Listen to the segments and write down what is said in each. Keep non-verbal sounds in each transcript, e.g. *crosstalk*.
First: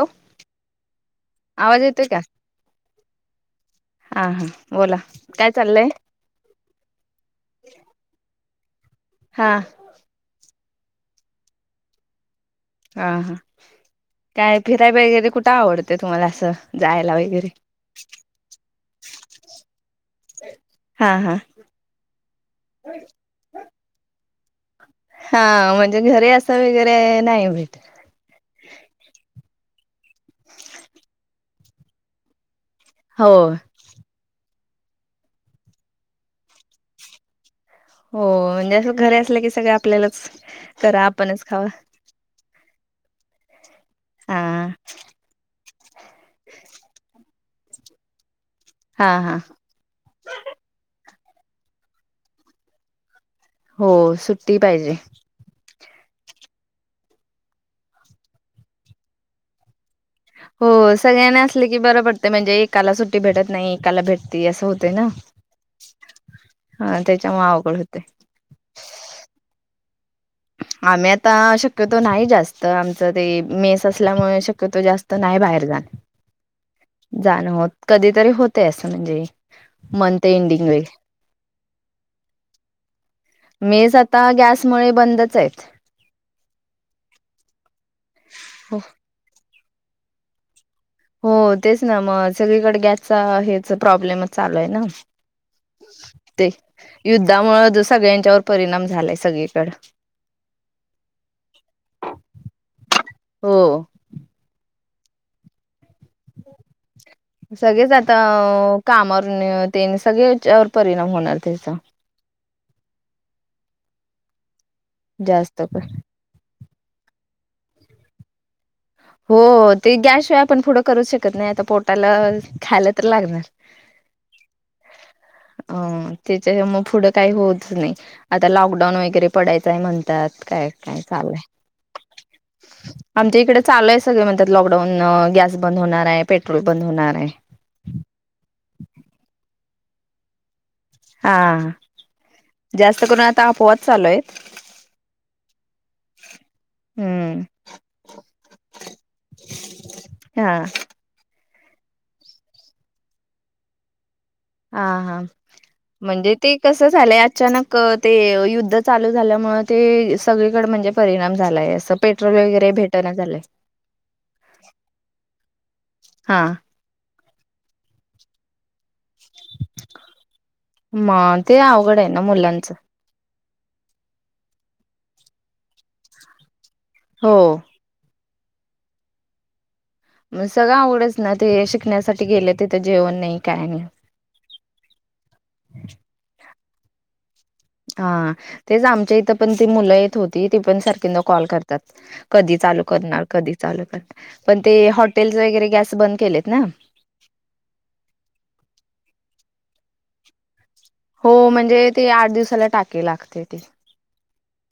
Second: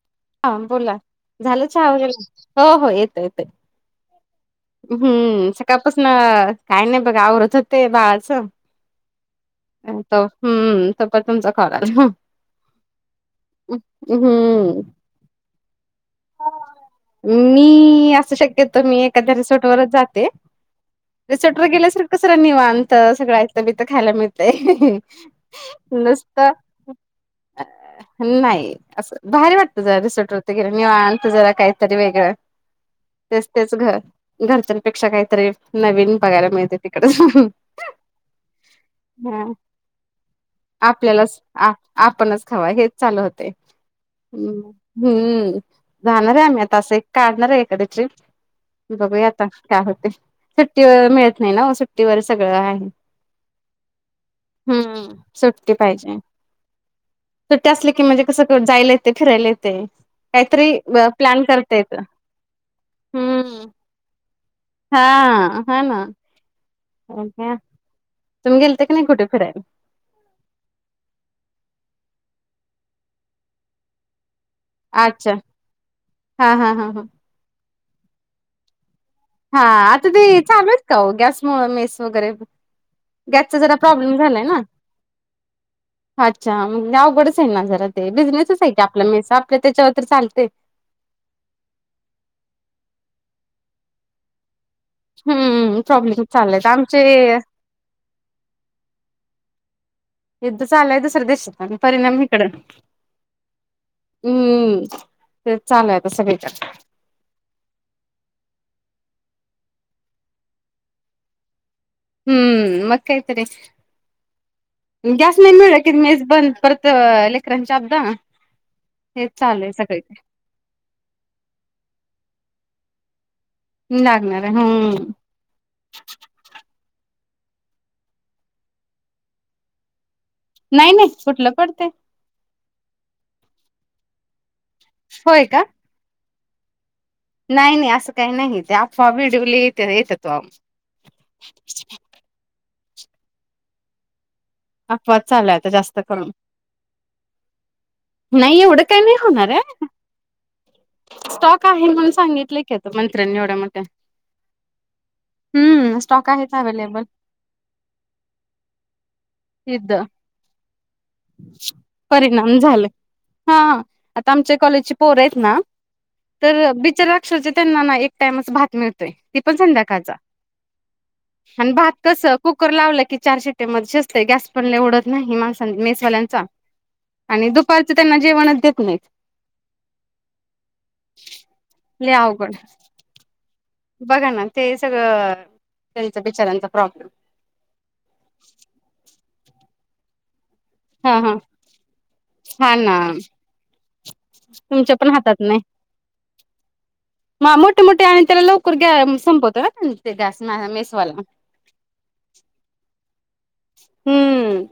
Hello हा बोला. झालं आवाज चहा येतोय का वगैरे? हो हो, येतोय येतोय. हा हा. बोला हम्म, काय चाललंय सकाळपासून काही नाही बघा, आवरत होते बाळाचं. हां. त हम्म, *unintelligible* तुमचा कॉल आला. हा हा, काय हम्म फिराय वगैरे, कुठ आवडते तुम्हाला असं जायला वगैरे? अस शक्यत मी एखाद्या रिसोर्ट वरच जाते. हा हा रिसॉर्ट वर गेल्यासर कसं र निवांत, सगळं आयत बीयत खायला मिळतय. हा म्हणजे घरी नुसता असं वगैरे नाही भेट नाही. असं भारी वाटतं जरा रिसॉर्टवरती गेल्यावरती, निवांत जरा काहीतरी वेगळं. हो तेच तेच घर, घरच्यांपेक्षा काहीतरी नवीन बघायला मिळते तिकड. हो म्हणजे असं घरी असलं की, सगळ आपल्यालाच करा, आपल्यालाच आपणच खावा. आ आपणच खावा हेच चालू होतय, हा हम्म. जाणार आहे आम्ही आता असं एक काढणार आहे एखाद ट्रिप हा बघूया हा आता. काय होतंय सुट्टीवर मिळत नाही ना सुट्टीवर सगळं आहं. हो सुट्टी पाहिजे. सुट्टी पाहिजे सुट्टी असली की म्हणजे कसं जायला येतंय फिरायला येतंय. हो काहीतरी सगळ्यांना प्लॅन असले करता की येत. बरं पडते म्हणजे एकाला सुट्टी भेटत हम् नाही एकाला भेटते असं होते हा. ना हा ना. हा त्याच्यामुळं अवगड होतंय. तुम्ही गेलति का नाही कुठं फिरायला? आम्ही आता शक्यतो नाही जास्त आमचं ते मेस असल्यामुळे शक्य‍ तो जास्त अच्छा नाही बाहेर हा हा हा हा जाणं जाणं होत कधीतरी होतय असं म्हणजे, हा आता ते मंथ एंडिंग चालू वे आहेत का हो गॅसमुळे मेस वगैरे? गॅसचा जरा मेस प्रॉब्लेम आता झालाय ना. गॅसमुळे बंदच आहेत. अच्छा म्हणजे अवघड च आहे ना जरा ते बिझनेसच आहे की आप मेस हाफते त्याच्यावर तरी चालतंय. हो तेच ना मग सगळीकडे गॅसचा हेच प्रॉब्लेमच चालू आहे नव्हं. हम्म प्रॉब्लेम ते चाललेत आमचे युद्धामुळे दू सगळ्यांच्यावर परिणाम झालायं सगळीकडं. युद्ध चालू आहं दुसऱ्या देशाात आणि परिणाम हिकडं. हो. हम्मम तेच चालू आहं आता सगळीकडं. *unintelligible* सगळेच आता कामावर ते सगळेच हच्यावर परिणाम होणार त्याचा. हम्म मग काय तरी आणं गॅस नाही जास्त पण मिळलं मेस बंद पर तर लेकराची अबदा. हेच हो चालू आहे ते सगळीकडे गॅस शिवाय आपण पुढं करू शकत नाही आता पोटाला खायला तर लागणार. लागणार आहं हम. ते मग पुढं काही होत नाही आता लॉकडाऊन वगैरे पडायचं आहे म्हणतात. काय नाही काय नाही चाललंय कुठंल पडतंय. आमच्या इकडे चालू आहे सगळे म्हणतात लॉकडाऊन होय गॅस का बंद होणार आहे. पेट्रोल बंद होणार आहे. नाही नाही असं काही नाही ते अफवा व्हिडिओ लई येत येतात तवा. हा जास्त करून आता अफवाच चालू हाईत. अफवाच चालू आहे, आता जास्त करून. हम्म नाही एवढं काय नाही होणार आहं. हा. स्टॉक आहे म्हणून सांगितले की आता मंत्र्यांनी एवढ्या मोठ्या. हा हा हम्म स्टॉक म्हणजे आहेत ते कसं अवेलेबल झालंय अचानक युद्ध, चालू झाल्यामुळं युद्ध ते सगळीकडे म्हणजे परिणाम झालायं असं पेट्रोल परिणाम वगैरे झाले भेटणा झालंय. हा. आता आमच्या कॉलेजची पोहर आहेत ना हा तर बिचाराअक्षरशा त्यांना ना एक टाइमच भात मिळतो. ते पण संध्याकाळचा मग ते आणं भात अवघड आहे ना कसं कुकर मुलांचं लावला कि चार शिटया ते मग शिजतंय गॅस पण लई वढत नाही माण मेसवाल्यांचा हो आणि दुपार, तर त्यांना जेवणच देत नाही. मग सगळं अवघडच ना ते लय शिकण्यासाठी अवघड गेले तिथं जेवण नाही काय नाही. बघा ना ते सगळं त्यांच बिचारांचा प्रॉब्लेम. हा तेच आमच्या इथं पण ती मुलं येत होती ती पण हा सारखींदा हा कॉल करतात. कधी हा चालू ना करणार, कधी चालू करनार पण ते तुमच्या पण हातात हॉटेल नाही. वगैरे गॅस बंद केलेत ना. मोठे, मोठे हाय आणि त्याला लवकर ग संपवतो ना गॅस? हो म्हणजे ते आठ दिवसाला टाकि लागते ते. हम्म.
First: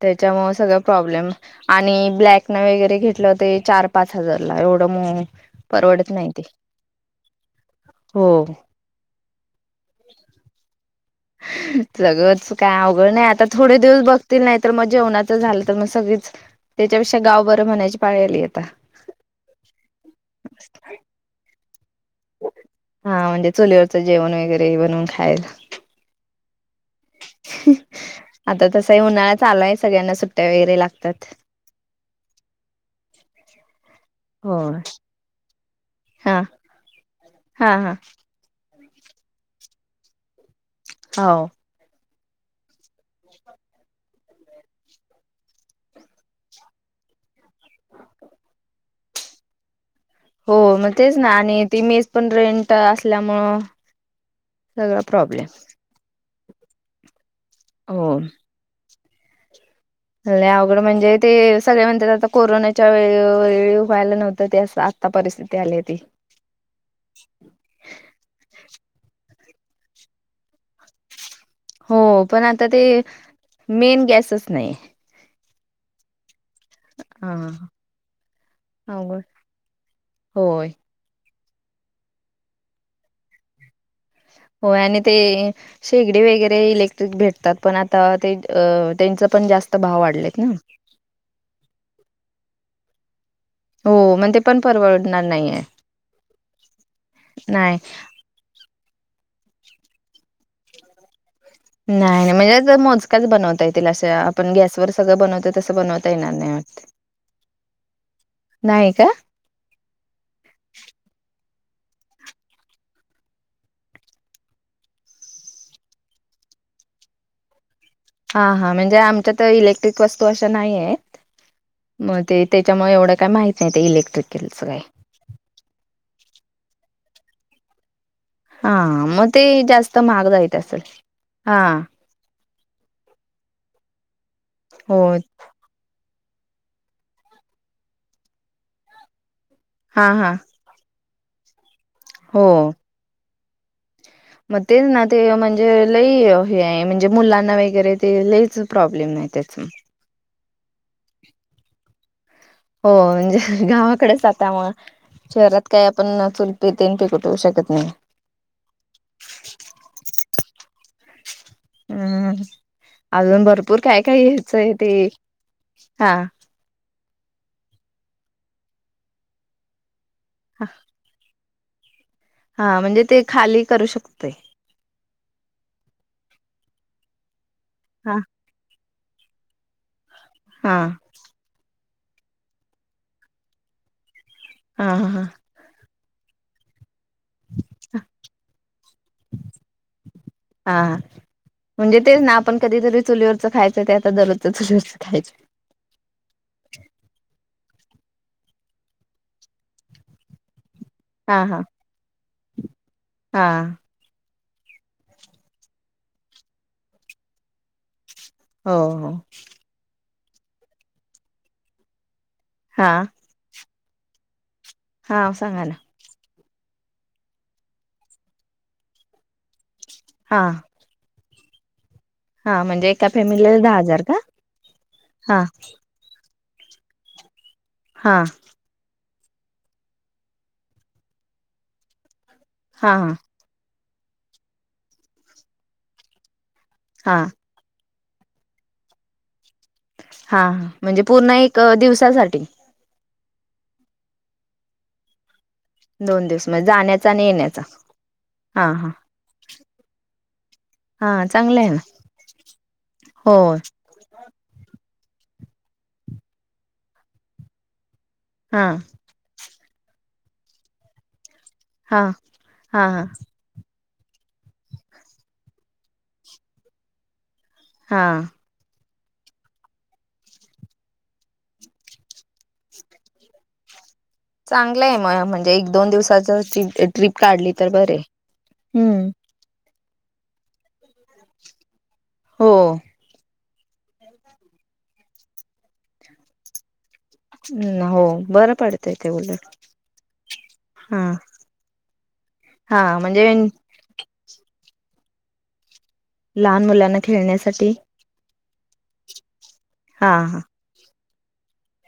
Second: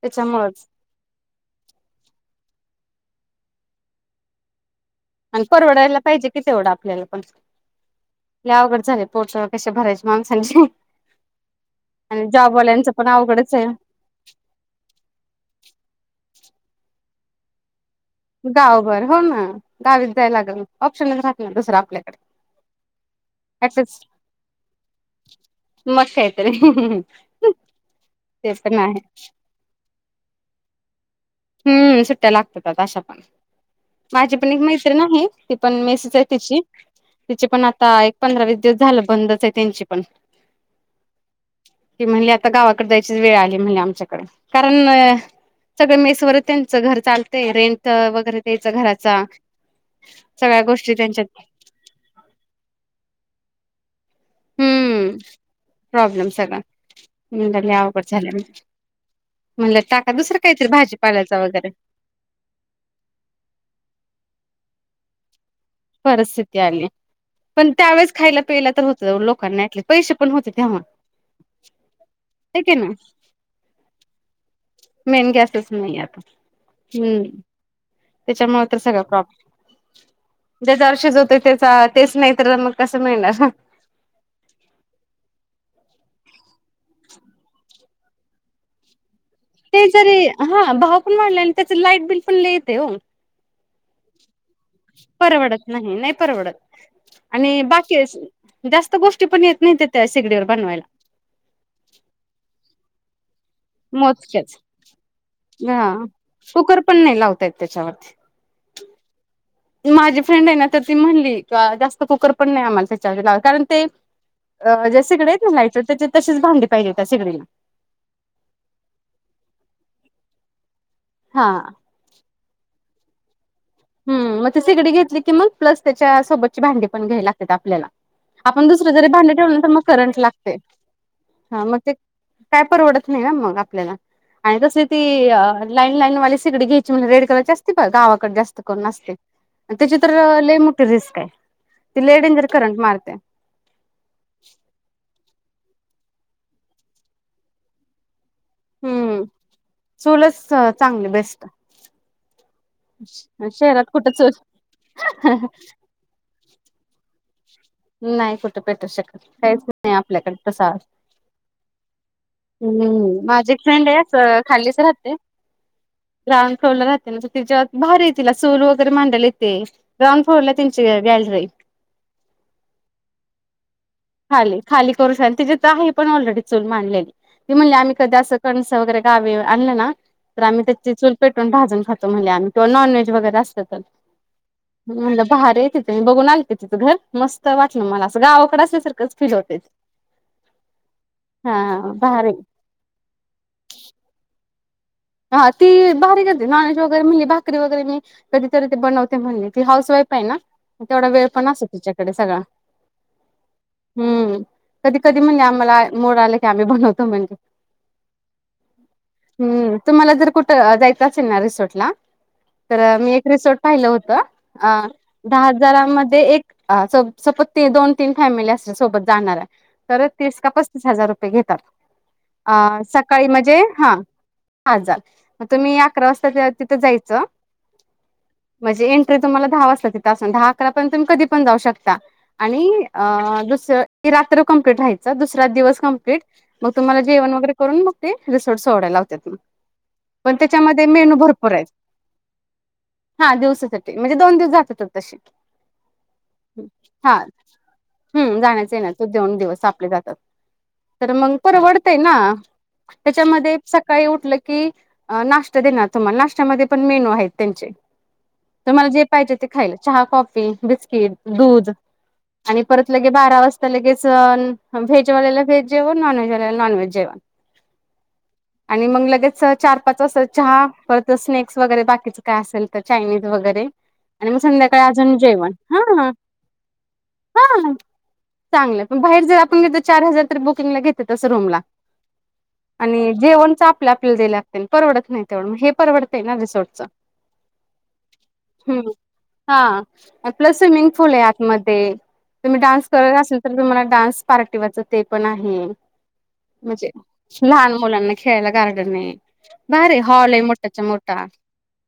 त्याच्यामुळे सगळ प्रॉब्लेम आणि ब्लॅकने वगैरे घेतलं होते चार पाच हजारला एवढं म आणि परवडायला परवडत नाही ते. हो या अवगड झाले पोच कशे भरायचे माणसांचे. आणि सगंळ च काय जॉबवाल्यांचं पण अवघड नाही आता अवघडच आहे. थोडे दिवस बघ नाही तर मग जेवणाच झालं तर मग सगळीच त्याच्यापेक्षा गाव बरं म्हणायची. पाळी आली आता गावभर हो ना गावीत जायला लागन ऑप्शनच राहत नाही दुसरां आपल्या हा म्हणजे चुलीवरचं जेवण वगैरे बनवून खायल. मस्त आहे तरी, ह ह. आता तसही उन्हाळा चाललाय आहेय सगळ्यांना सुट्टया वगैरे लागतात. हम्म, सुट्टया लागतात अशा पण माझी पण एक होय. मैत्रीण ती पण मे हा तिची, तिची पण हा आता हा. एक पंधरा, वीस दिवस झालं बंदच आहे त्यांची पण. होऊ. की म्हणले आता गावाकडे जायचीच अन वेळ आली आमच्याकडे कारण सगळं मेस मेस वर त्यांच घर चालते रेंट वगैरे द्यायच घराचा हो सगळ्या गोष्टी मग तेच ना त्यांच्यात आणि ती मेस पण रेंट असल्यामुळं सगळा हम्म, प्रॉब्लेम. प्रॉब्लेम सगळा, नंतर लय अवघड हो. झालंया. म्हणलं टाक लई अवघडं म्हणजे ते सगळे म्हणतात आता कोरोनाच्या वेळी, वेळी व्हायला नव्हतं ते आत्ता परिस्थिती आली होती. परिस्थिती आली. पण त्यावेळेस खायला प्यायला तर होत लोकांना ऍटलिस्ट पैसे पण होते तेव्हा. हो पण हाय आता की ते नाही मेन गॅसेस नाहीये. मेन गॅसच नाहीये आता. हम्म हा. त्याच्यामुळे तर सगळ अवघड प्रॉप होय *unintelligible* शिजवते त्याचा तेच नाही तर मग कस मिळणार? होय आणि ते शेगडी वगैरे इलेक्ट्रिक भेटतात पण आता ते त्यांच ते जरी हा भाव पण वाढलेले आणि त्याच लाईट बिल पण लय येते हो. हो मग ते पण परवडणार नाहीये परवडत नाही, नाही परवडत आणि नाही बाकी जास्त गोष्टी पण येत नाही त्या त्या शेगडीवर बनवायला. नाही, नाही म्हणजे अस मोजकच बनवता येत. तिला असं आपण मोजक्याच गॅस वर सगळं बनवतो तस हा बनवता येणार नाही कुकर वाटते. पण नाही लावता येत नाही का? ते माझी फ्रेंड आहे ना तर ती म्हणली का जास्त कुकर पण नाही आम्हाला त्याच्या ला कारण ते अ ज्या शेगडी आहेत ना लाईटवर त्याच्या तशीच भांडी पाहिजे त्या सिगडीला. हा हा म्हणजे आमच्या त्या इलेक्ट्रिक वस्तू अशा नाही आहेत. हा. मग ते त्याच्यामुळे एवढं काय माहित नाही ते हम्म, मग इलेक्ट्रिकलच ते काय सिगडी घेतली की मग प्लस त्याच्या सोबतची भांडी पण घ्यावी लागते आपल्याला. आपण हा दुसर जरी मग भांड ते ठेवलं ना तर मग जास्त करंट महाग लागते जायत असेल हा मग ते काय परवडत नाही ह मग आपल्याला आणि तस ते हो लाईन, लाईनवाली सिकडी घ्यायची म्हणुन रेड कलरची असते पाय गावाकडे जास्त करून असते? त्याची हा तर हा लई मोठी रिस्क आहे. ती लई डेंजर हो करंट मारते. मग तेच ना ते म्हणजे लई हे म्हणजे मुलांना वगैरे ते लईच प्रॉब्लेम हम्म नाही त्याच. चूलच चांगली बेस्ट. हो म्हणजे शहरात कुठं गावाकडे चूल जातामुळे शहरात काही आपण चुलपी तेन पीटवू ठेवू शकत नाही. नाही कुठं पेटू शकत काहीच नाही आपल्याकडे तसा. हम्म हम्म. अजून माझी एक भरपूर फ्रेंड काय काय घ्यायचंय खालीच ते राहते. हा श्रावण सोडलं तर त्यां तिच्यात बाहेर आहे तिला चूल वगैरे मांडाला येते ग्राउंड फ्लोअरला हा त्यांची गॅलरी हाय. हा म्हणजे ते खाली करू शक खाली करू शकते. तिची आहे पण ऑलरेडी चूल मांडलेली. ती म्हटली हा असं कंनस वगैरे गावी आणलं ना तर आम्ही हा त्याची चूल पेटून भाजून खातो म्हण. किंवा नॉन व्हेज वगैरे असत तर. हा म्हटलं हा भारी आहे. बघून आली थी तिथं घर मस्त वाटलं मला असं गावाकडेचे असल्यासारखं. हा. हा म्हणजे तेच भारी ना आपण ण कधीतरी चुलीवरच खायचं ते आता दरोजच चुलीवरच खायचं. हा ती बारी करते नॉज वगैरे मिली भाकरी वगैरे मी कधीतरी ते बनवते म्हणली. ती हाऊस वाईफ आहे ना. तेवढा वेळ हा पण हा असतो तुच्याकडे सगळां. हा हम्म. कधी कधी म्हणले आम्हाला मोड आलं की आम्ही बनवतो म्हणली. हो. हम्म तुम्हाला कुठं जायचं असेल ना रिसॉर्टला. तर हा मी एक रिसॉर्ट होतं. अ हा दहा सांगा ना हजारामध्ये एक सपोज त दोन-तीन फॅमिली असल्या सोबत जाणार आहे तर तिस हा का पस हजार रुपये घेतात. अ हा म्हणजे एका सकाळी फॅमिलीला म्हणजे? दहा हा. हजार का हा झाल. हा मग तुम्ही अकरा वाजता तिथं जायचं. हा. म्हणजे एंट्री तुम्हाला दहा वाजता तिथासून दहा अकरा पण तुम्ही कधी पण जाऊ शकता. आणि हा हा दुसरं रात्र कमप्लीट राहायचं दुसरा दिवस कमप्लीट मग तुम्हाला हा जेवण वगैरे करून मग ते रिसोर्ट सोडायला लावत्यात. पण हा त्याच्यामध्ये म्हणजे मेनू पूर्ण भरपूर एक आहेत. दिवसासाठी हा दिवसासाठी म्हणजे दोन दिवस जातातच तसे. दोन दिवस म्हणजे जाण्याचा हा. आणि येण्याचा हम्म. हा जाण्याचं हा येण्याच. दोन दिवस आपले जातात. तर हा मग चांगलं आहे परवडते ना. हो त्याच्यामध्ये काही उठलं की नाश्ता देणार तुम्हाला. नाश्त्यामध्ये पण मेनू आहेत त्यांचे. हा तुम्हाला जे पाहिजे ते खाईल चहा कॉफी, बिस्किट, दूध. हा आणि हा परत लगे बारा वाजता तर लगेच व्हेजवाल्याला व्हेज जेवण नॉनव्हेजवाल्याला नॉन व्हेज जेवण. हां. आणि मग लगेच चार-पाच अस चहा परत स्नॅक्स वगैरे बाकीच काय असेल तर चायनीज वगैरे. आणि मग संध्याकाळी चांगलं आहे अजून मग जेवण. म्हणजे एक हा. दोन दिवसाच ट्रिप काढली तर हा. बरे चांगलं. पण हम्म बाहेर जर आपण घेतो चार हजार बुकिंग ला घेतातच रूमला. हो आणि जेवण लागते. परवडत नाही तेवढ मग हे परवडतं ना रिसोर्टचं. हो बरं हम्म पडतंय ते उलट हा, प्लस, स्विमिंग हा पूल आहे आतमध्ये तुम्ही हा डान्स करत म्हणजे असेल तर, तुम्हाला डान्स पार्टिवाच ते पण आहे,, लहान म्हणजे मुलांना खेळण्यासाठी लहान मुलांना खेळाला गार्डन आहे भारी हा हॉल आहे मोठ्या मोठा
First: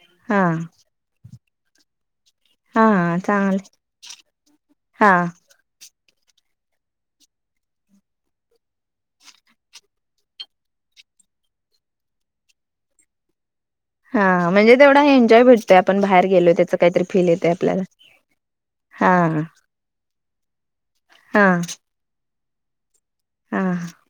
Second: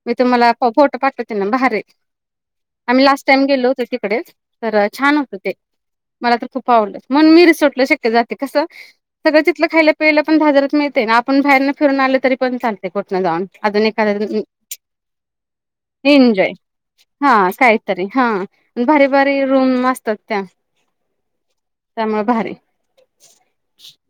मी हा तुम्हाला फोटो पाठवते ना बाहेरे हा आम्ही हा लास्ट टाइम चांगल गेलो होतो तिकडे तर हा छान होतं ते मला तर खूप आवडलं मग मी तर रिसॉर्टला शक्यतो जाते कसं सगळ तिथलं खायला पियला पण बाजारात मिळतं ना आपण बाहेर ना फिरून आलं तरी पण चालते कोठं जाऊन अजून एक हा म्हणजे तेवढा एन्जॉय भेटतोय आपण बाहेर एंजॉय गेलो त्याच काहीतरी फील येते हा, आपल्याला कायतरी हा भारी हा भारी रूम असतात त्या हा त्यामुळे भारी हा,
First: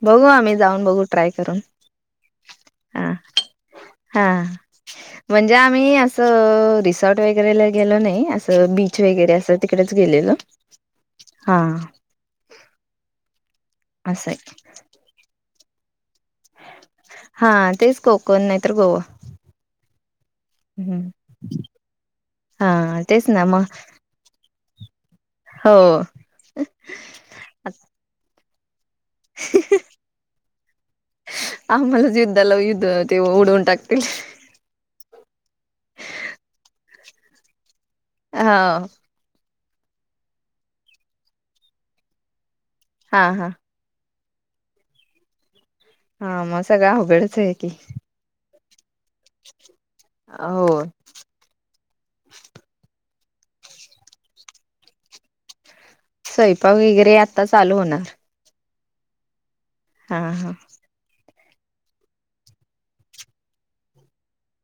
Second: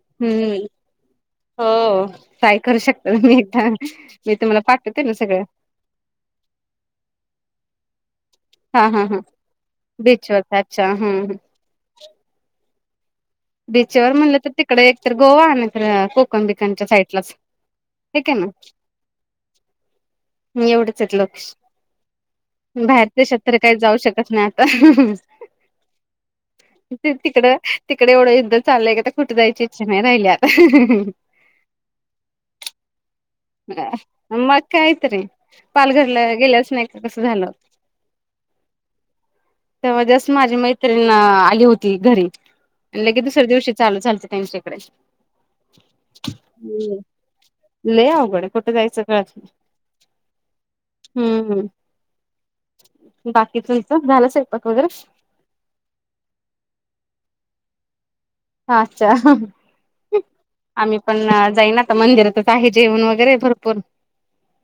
बघू आम्ही हम्म जाऊन बघू ट्राय करू हो काय करू शकत मी एकदा मी तुम्हाला पाठवते ना सगळं- मी असं रिसॉर्ट वगैरेला गेलो नाही हा बीच हा हा वगैरे असं तिकडेच गेलेलं, बीचवरच अच्छा हम्म हा बीचवर असं म्हणलं तर आहे तिकडे एक तर गोवा, नाहीतर कोकण ककंबिकांच्या साईटलाच आहे हा तेच ठीक कोकण आहे नाही तर गोवा एवढंचच लक्ष, हा बाहेर तेच देशात ना तर मग काही जाऊ शकत नाही आता हो तिकड तिकडे एवढं युद्ध चाललंय का तर कुठे जायची इच्छा नाही राहिली आता आम्हालाच युद्धाला युद्ध ते टाकतील मग कायतरी पालघरला गेल्याच नाही का कस झालं हवं त्यामध्येच माझी मैत्रिण आली होती घरी आणि हा लगेच दुसऱ्या हा दिवशी चालू झालत त्यांच्याकडे हा मग सगळं अवघडच आहे की पण कुठे जायचं- नाही हो हम्म हम् बाकी तुमचं झालं स्वयंपाक वगैरे स्वयंपाक वगैरे आता चालू हुणार अच्छा हा हा आम्ही पण जाईन आता मंदिरातच आहे जेवण वगैरे भरपूर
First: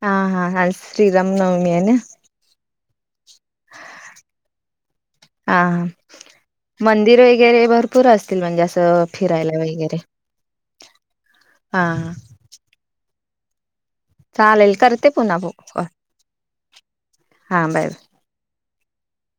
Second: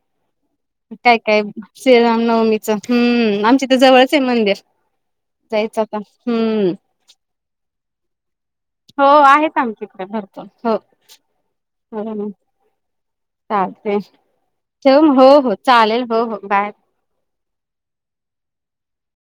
हा हा आज काय, श्रीराम काय नवमी आहे ना श्रीराम नवमी हम्म, आमचे तर जवळच आहे मंदिर हा हा जायचं का हम्म मंदिर ऐक वगैरे भरपूर असतील म्हणजे अस हो आहेत आमच्या इकडे भरपूर हा हो चालते चालेल ठेव करते मग, हो, पुन्हा हो, कॉल चालेल हो हो बाय हा बाय बाय